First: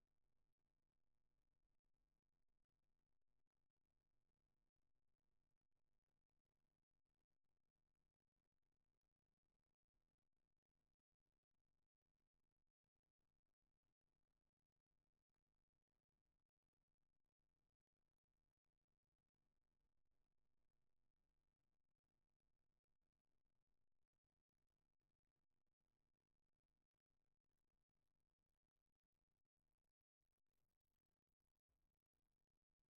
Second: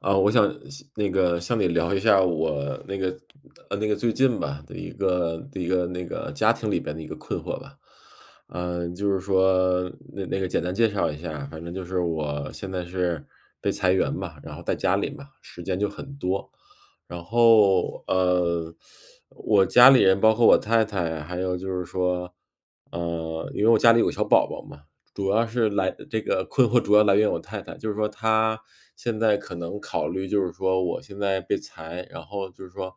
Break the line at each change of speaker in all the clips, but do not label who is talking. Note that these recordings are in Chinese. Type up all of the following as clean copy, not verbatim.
我想向你聊一下我最近吧的一个的一个那个家庭里边的一个困惑吧。简单介绍一下，反正就是我现在是被裁员嘛，然后在家里嘛，时间就很多。然后呃，我家里人包括我太太，还有就是说，呃，因为我家里有个小宝宝嘛，主要是来这个困惑主要来源我太太，就是说她现在可能考虑，就是说我现在被裁，然后就是说，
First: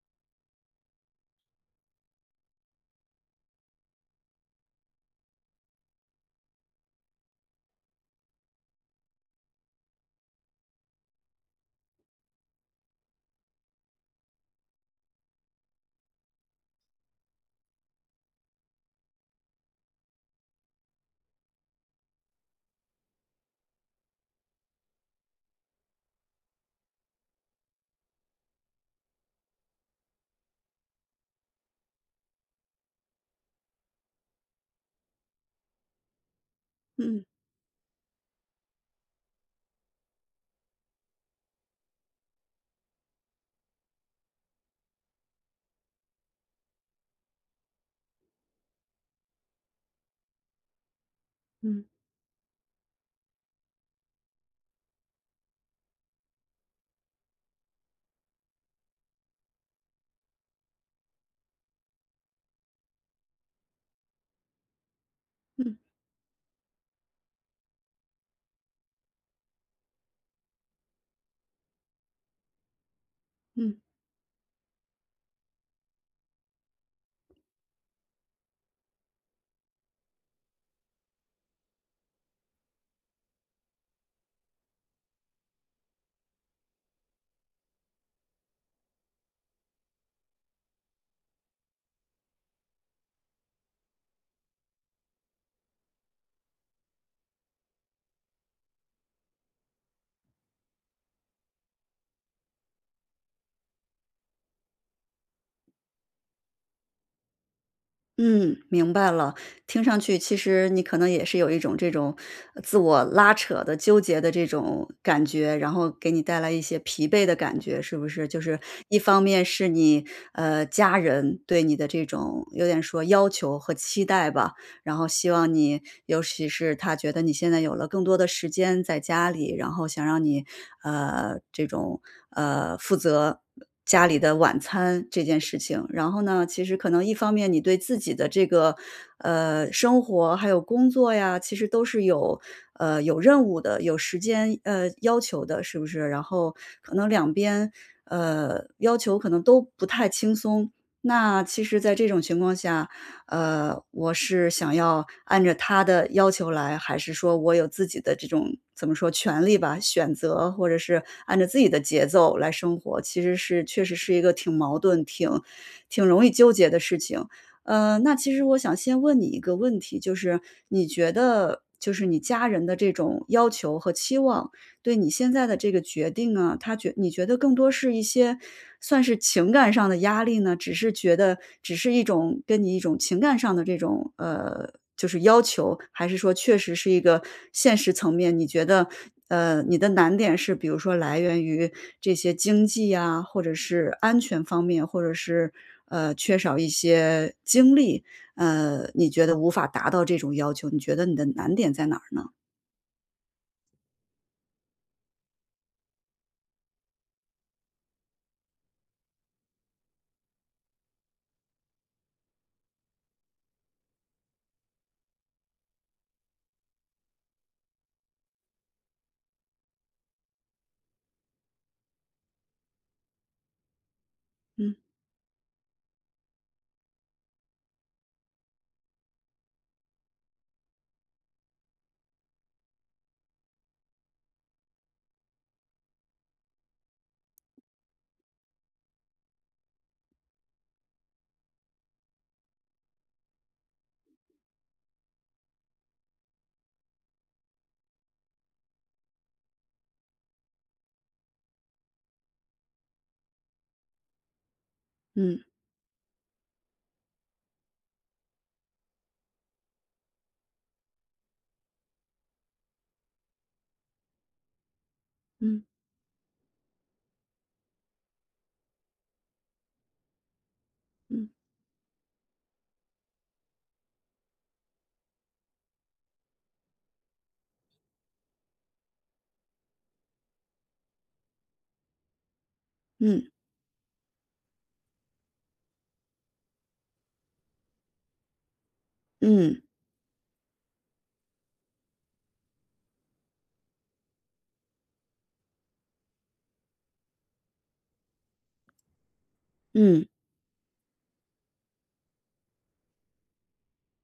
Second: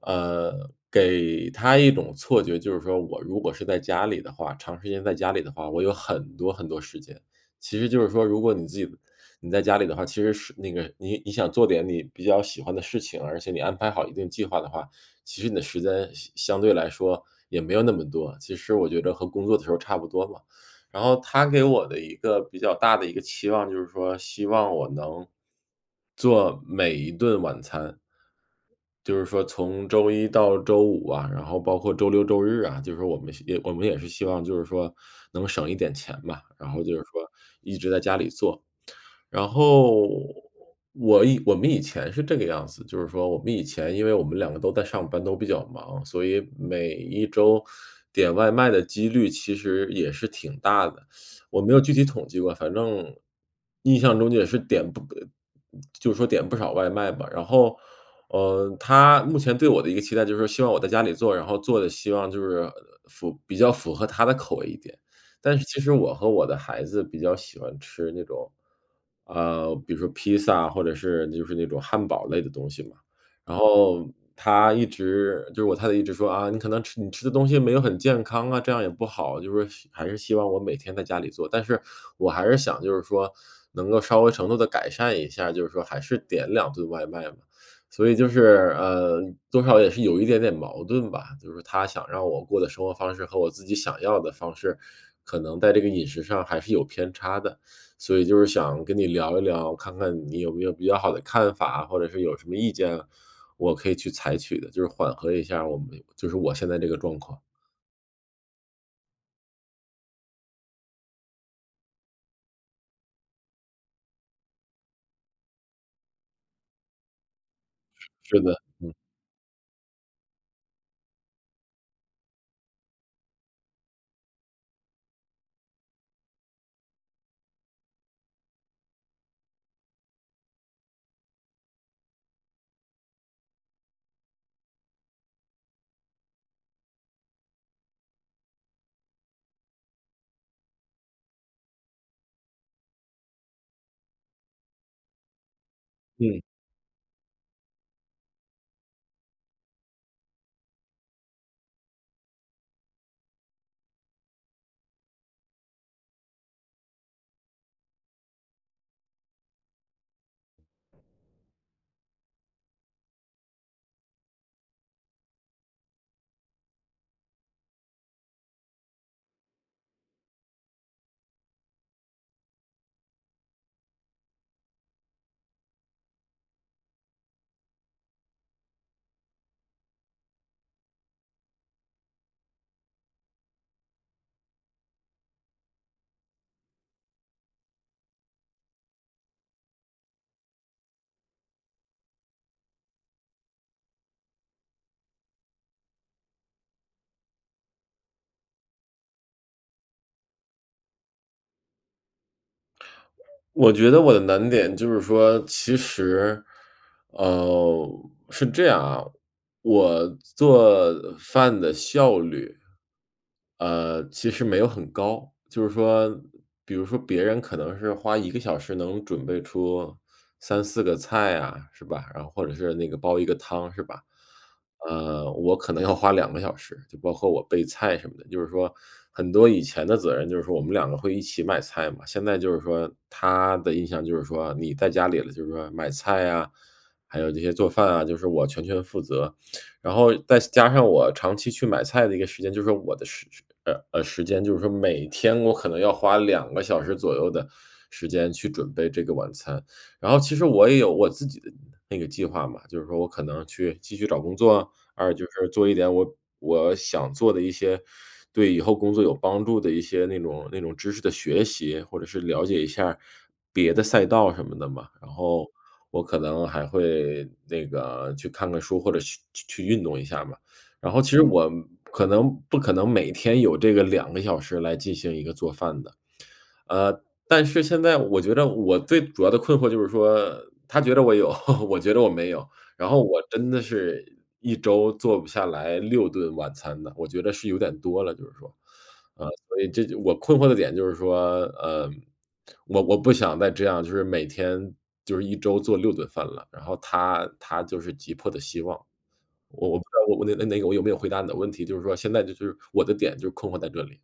呃，给她一种错觉，就是说我如果是在家里的话，长时间在家里的话，我有很多很多时间。其实就是说，如果你自己你在家里的话，其实是那个你你想做点你比较喜欢的事情，而且你安排好一定计划的话，其实你的时间相对来说也没有那么多。其实我觉得和工作的时候差不多嘛。然后他给我的一个比较大的一个期望就是说，希望我能做每一顿晚餐。就是说从周一到周五啊，然后包括周六周日啊，就是说我们也是希望就是说能省一点钱吧，然后就是
嗯
说一直在家里做。然后我们以前是这个样子，就是说我们以前因为我们两个都在上班，都比较忙，所以每一周点外卖的几率其实也是挺大的。我没有
嗯
具体统计过，反正印象中也是点不就是说点不少外卖吧。然后，嗯，他目前对我的一个期待就是说希望我在家里做，然后做的希望就是比较符合他的口味一点。但是
嗯
其实我和我的孩子比较喜欢吃那种，呃，比如说披萨或者是就是那种汉堡类的东西嘛。然
嗯
后他一直就是我太太一直说啊，你吃的东西没有很健康啊，这样也不好，就是希还是希望我每天在家里做。但是我还是想就是说能够稍微程度的改善一下，就是说还是点两顿外卖嘛。所以就是，呃，多少也是有一点点矛盾吧，就是他想让我过的生活方式和我自己想要的方式，可能在这个饮食上还是有偏差的。所以就是想跟你聊一聊，看看你有没有比较好的看法，或者是有什么意见，我可以去采取的，就是缓和一下就是我现在这个状况。
嗯，明白了。听上去其实你可能也是有一种这种自我拉扯的、纠结的这种感觉，然后给你带来一些疲惫的感觉，是不是？就
是的，
是
嗯
一方面是你家人对你的这种有点说要求和期待吧，然后希望你尤其是他觉得你现在有了更多的时间在家里，然后想让你，这种，负责家里的晚餐这件事情。然后呢，其实可能一方面你对自己的这个，生活还有工作呀，其实都是有，有任务的，有时间，要求的，是不是？然
嗯。
后可能两边，要求可能都不太轻松。那其实在这种情况下，我是想要按照他的要求来，还是说我有自己的这种怎么说权利吧，选择或者是按照自己的节奏来生活，其实是确实是一个挺矛盾、挺容易纠结的事情。那其实我想先问你一个问题，就是你觉得就是你家人的这种要求和期望，对你现在的这个决定啊，他觉你觉得更多是一些算是情感上的压力呢？只是觉得只是一种跟你一种情感上的这种，就是要求，还是说确实是一个现实层面，你觉得，你的难点是比如说来源于这些经济呀，或者是安全方面，或者是，缺少一些经历，你觉得无法达到这种要求，你觉得你的难点在哪儿呢？
我觉得我的难点就是说，呃，是这样啊，我做饭的效率，呃，其实没有很高。就是说，比如说别人可能是花一个小时能准备出三四个菜啊，是吧？然后或者是那个煲一个汤，是吧？
嗯
呃，我可能要花两个小时，就包括我备菜什么的。就是说很多以前的责任就是说我们两个会一起买菜嘛，现在就是说他的印象就是说你在家里了，就是说买菜啊，还有这些做饭啊，就是我全权负责。然后再加上我长期去买菜的一个时间，就是说我的时呃，呃，时间就是说每天我可能要花两个小时左右的时间去准备这个晚餐。然后其实我也有我自己的那个计划嘛，就是说我可能去继续找工作，二就
嗯
是做一点我想做的一些对以后工作有帮助的一些那种知识的学习，或者是了解一下别的赛道什么的嘛。然后
嗯
我可能还会那个去看看书，或者去运动一下嘛。然后其实
嗯
嗯我可能不可能每天有这个两个小时来进行一个做饭的。呃，但是现在我觉得我最主要的困惑就是说，他觉得我有，我觉得我没有，然后我
嗯。
真的是一周做不下来六顿晚餐的，我觉得是有点多了，就是说。所
嗯
以这就我困惑的点就是说，呃，我不想再这样，就是每天就是一周做六顿饭了，然后他就是急迫的希望。我不知
嗯。
道我那个我有没有回答你的问题，就是说现在就是我的点就是困惑在这里。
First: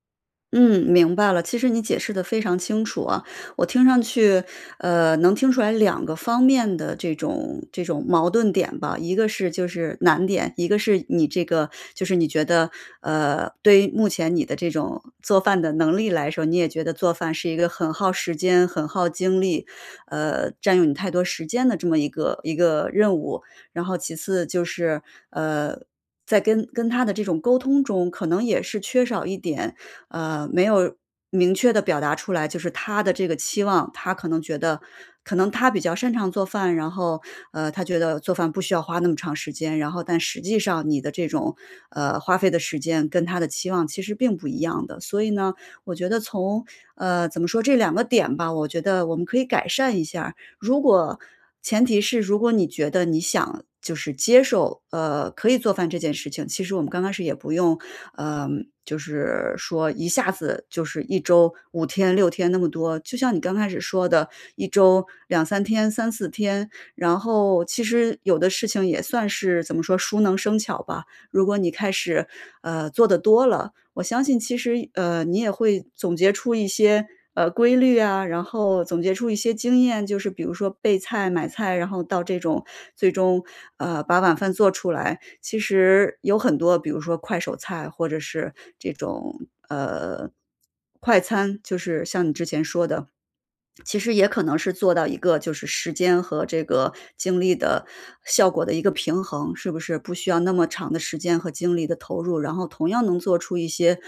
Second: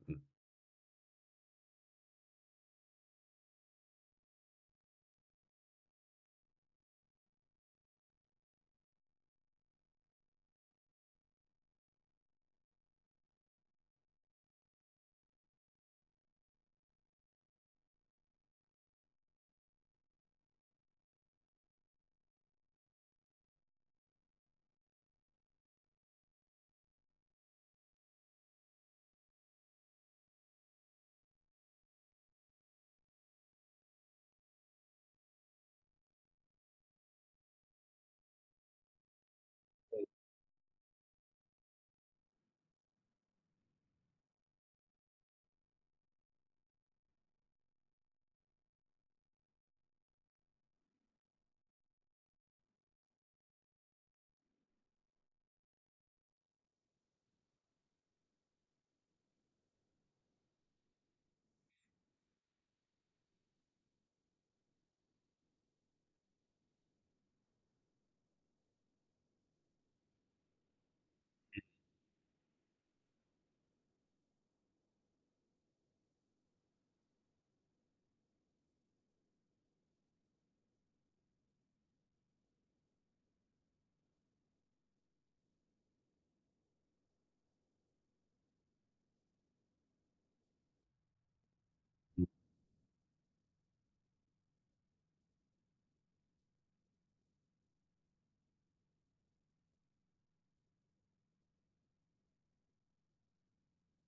嗯，明白了。其实你解释的非常清楚啊，我听上去，能听出来两个方面的这种这种矛盾点吧。一个是就是难点，一个是你这个就是你觉得，对于目前你的这种做饭的能力来说，你也觉得做饭是一个很耗时间、很耗精力，占用你太多时间的这么一个任务。然后其次就是，呃，在跟他的这种沟通中，可能也是缺少一点没有明确的表达出来，就是他的这个期望，他可能觉得可能他比较擅长做饭，然后，他觉得做饭不需要花那么长时间，然后但实际上你的这种，花费的时间跟他的期望其实并不一样的。所以呢，我觉得从，怎么说这两个点吧，我觉得我们可以改善一下如果前提是如果你觉得你想就是接受，可以做饭这件事情，其实我们刚开始也不用，呃，就是说一下子就是一周五天、六天那么多。就像你刚开始说的一周两三天、三四天，然后其实有的事情也算是怎么说，熟能生巧吧。如果你开始，做的多了，我相信其实，你也会总结出一些，规律啊，然后总结出一些经验，就是比如说备菜、买菜，然后到这种最终，把晚饭做出来。其实有很多，比如说快手菜，或者是这种，呃，快餐，就是像你之前说的，其实也可能是做到一个就是时间和这个精力的效果的一个平衡，是不是？不需要那么长的时间和精力的投入，然后同样能做出一些，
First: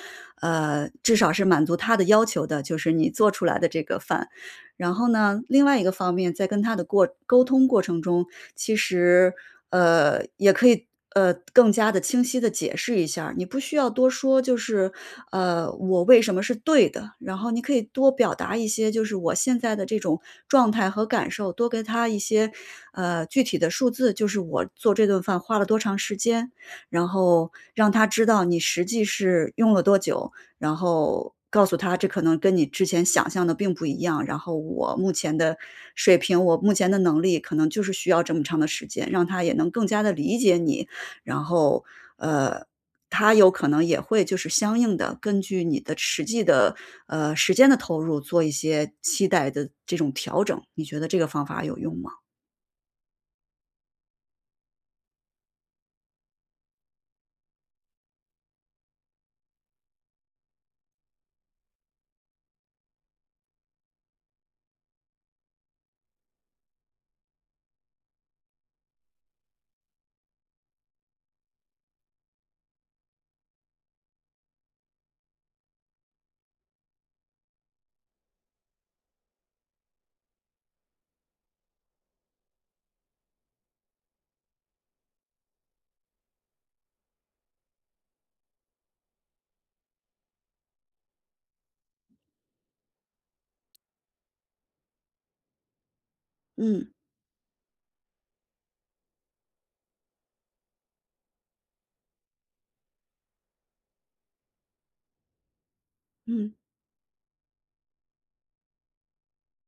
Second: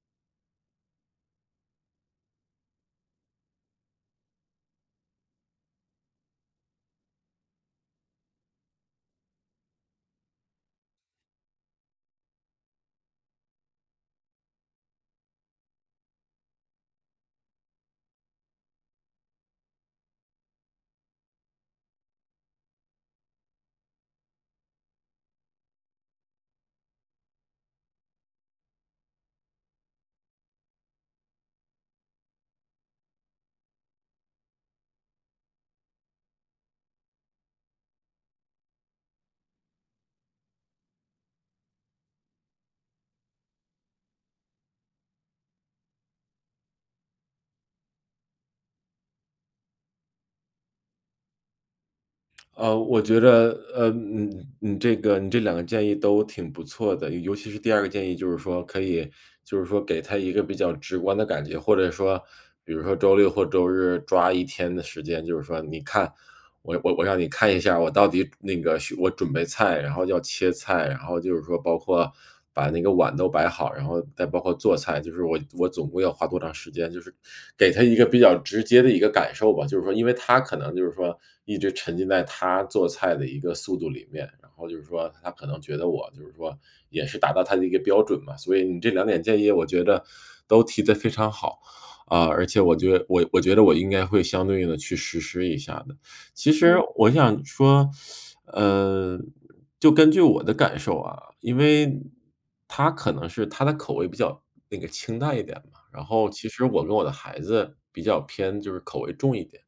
至少是满足他的要求的，就是你做出来的这个饭。然后呢，另外一个方面，在跟他的过沟通过程中，其实，也可以，更加的清晰的解释一下儿你不需要多说，就是，我为什么是对的，然后你可以多表达一些，就是我现在的这种状态和感受，多给他一些，具体的数字，就是我做这顿饭花了多长时间，然后让他知道你实际是用了多久，然后告诉他这可能跟你之前想象的并不一样，然后我目前的水平，我目前的能力可能就是需要这么长的时间，让他也能更加的理解你，然后，呃，他有可能也会就是相应的根据你的实际的，时间的投入做一些期待的这种调整，你觉得这个方法有用吗？
呃，我觉着，呃，嗯，你这两个建议都挺不错的，尤其是第二个建议，就是说可以，就是说给他一个比较直观的感觉，或者说，比如说周六或周日抓一天的时间，就是说，你看我让你看一下，我到底那个需我准备菜，然后要切菜，然后就是说包括把那个碗都摆好，然后再包括做菜，就是我总共要花多长时间，就是给他一个比较直接的一个感受吧。就是说，因为他可能就是说一直沉浸在他做菜的一个速度里面，然后就是说他可能觉得我就是说也是达到他的一个标准嘛。所以你这两点建议，我觉得都提得非常好。啊，而且我觉得我应该会相对应的去实施一下的。其实嗯
嗯，
我想说，呃，就根据我的感受啊，因为他可能是他的口味比较那个清淡一点嘛，然后其
嗯，
实我跟我的孩子比较偏就是口味重一点。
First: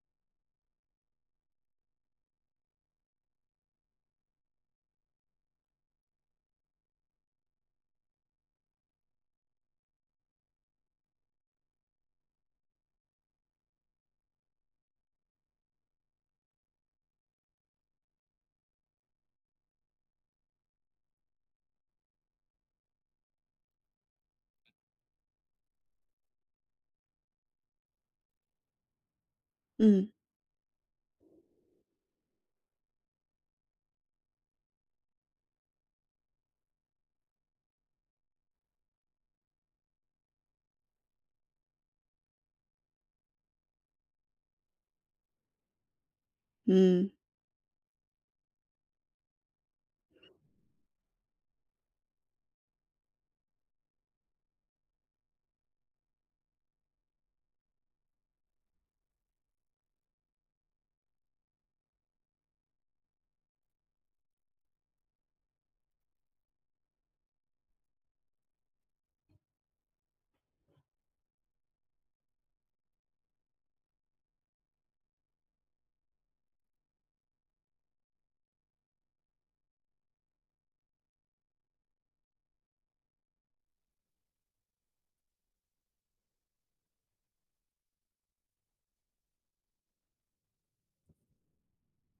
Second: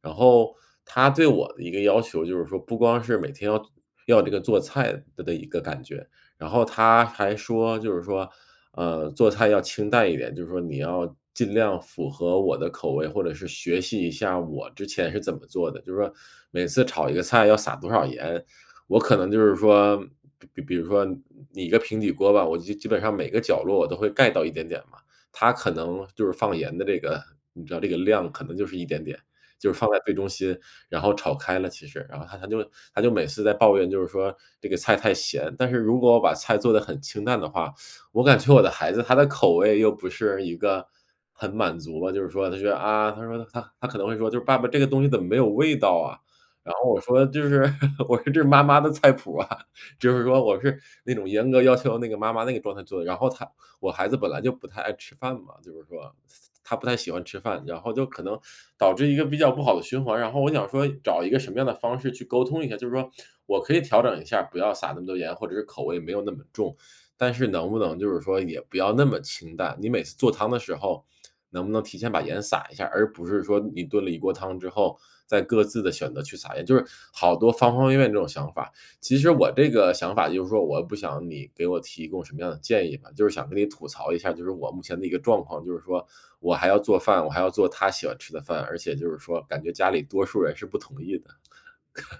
然后他对我的一个要求就是说不光是每天要这个做菜的一个感觉，然后他还说就是说呃，做菜要清淡一点，就是说你要尽量符合我的口味，或者是学习一下我之前是怎么做的。就是说每次炒一个菜要撒多少盐，我可能就是说，比如说你一个平底锅吧，我基本上每个角落我都会盖到一点点嘛，它可能就是放盐的这个，你知道这个量可能就是一点点，就是放在
嗯，
最中心，然后炒开了其实，然后他就每次在抱怨，就是说这个菜太咸，但是如果我把菜做的很清淡的话，我感觉我的孩子他的口味又不是一个很满足吧，就是说他觉得啊，他可能会说，就是爸爸这个东西怎么没有味道啊？然后我
嗯。
说就是 我说这是妈妈的菜谱啊，就是说我是那种严格要求那个妈妈那个状态做的。然后我孩子本来就不太爱吃饭嘛，就是说他不太喜欢吃饭，然后就可能导致一个比较不好的循环。然后我想说找一个什么样的方式去沟通一下，就是说我可以调整一下，不要撒那么多盐，或者是口味没有那么重。但是能不能就是说也不要那么清淡？你每次做汤的时候，能不能提前把盐撒一下，而不是说你炖了一锅汤之后，再各自的选择去撒盐，就是好多方方面面这种想法。其实我这个想法就是说，我不想你给我提供什么样的建议吧，就是想跟你吐槽一下，就是我目前的一个状况，就是说我还要做饭，我还要做他喜欢吃的饭，而且就是说感觉家里多数人是不同意的。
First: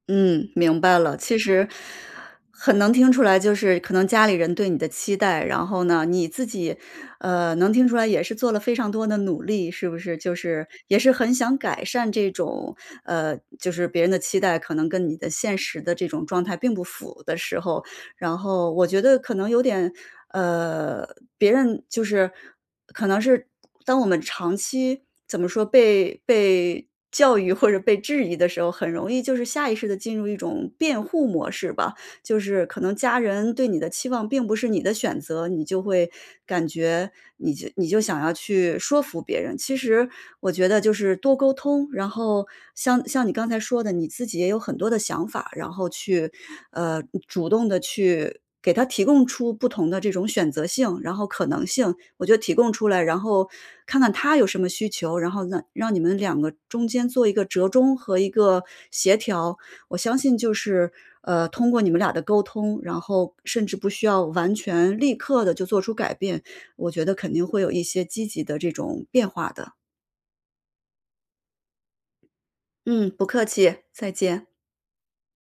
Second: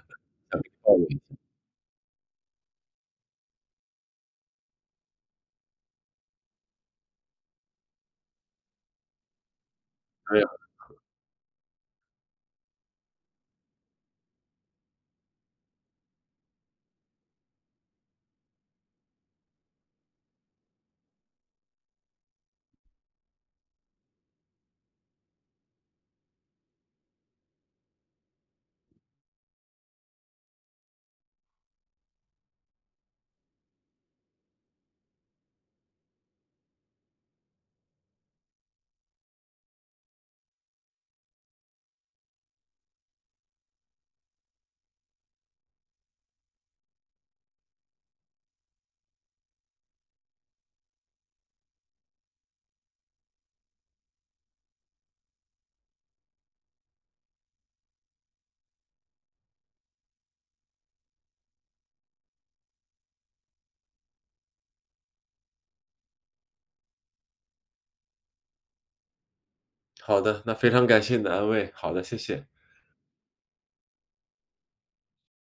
嗯，明白
道
了。
理
其实很能听出来，就是可能家里人对你的期待，然后呢，你自己，能听出来也是做了非常多的努力，是不是？就
是这样，
是也是很想改善这种，就是别人的期待可能跟你的现实的这种状态并不符的时候，然后我觉得可能有点，呃，别人就是可能是当我们长期怎么说被教育或者被质疑的时候，很容易就是下意识的进入一种辩护模式吧。就是可能家人对你的期望并不是你的选择，你就会感觉你就想要去说服别人。其实我觉得就是多沟通，然后像你刚才说的，你自己也有很多的想法，然后去呃主动的去。给他提供出不同的这种选择性，然后可能性，我觉得提供出来，然后看看他有什么需求，然后让你们两个中间做一个折中和一个协调，我相信就是，通过你们俩的沟通，然后甚至不需要完全立刻的就做出改变，我觉得肯定会有一些积极的这种变化的。
好的，那非常感谢你的安慰，好的，谢谢。
嗯，不客气，再见。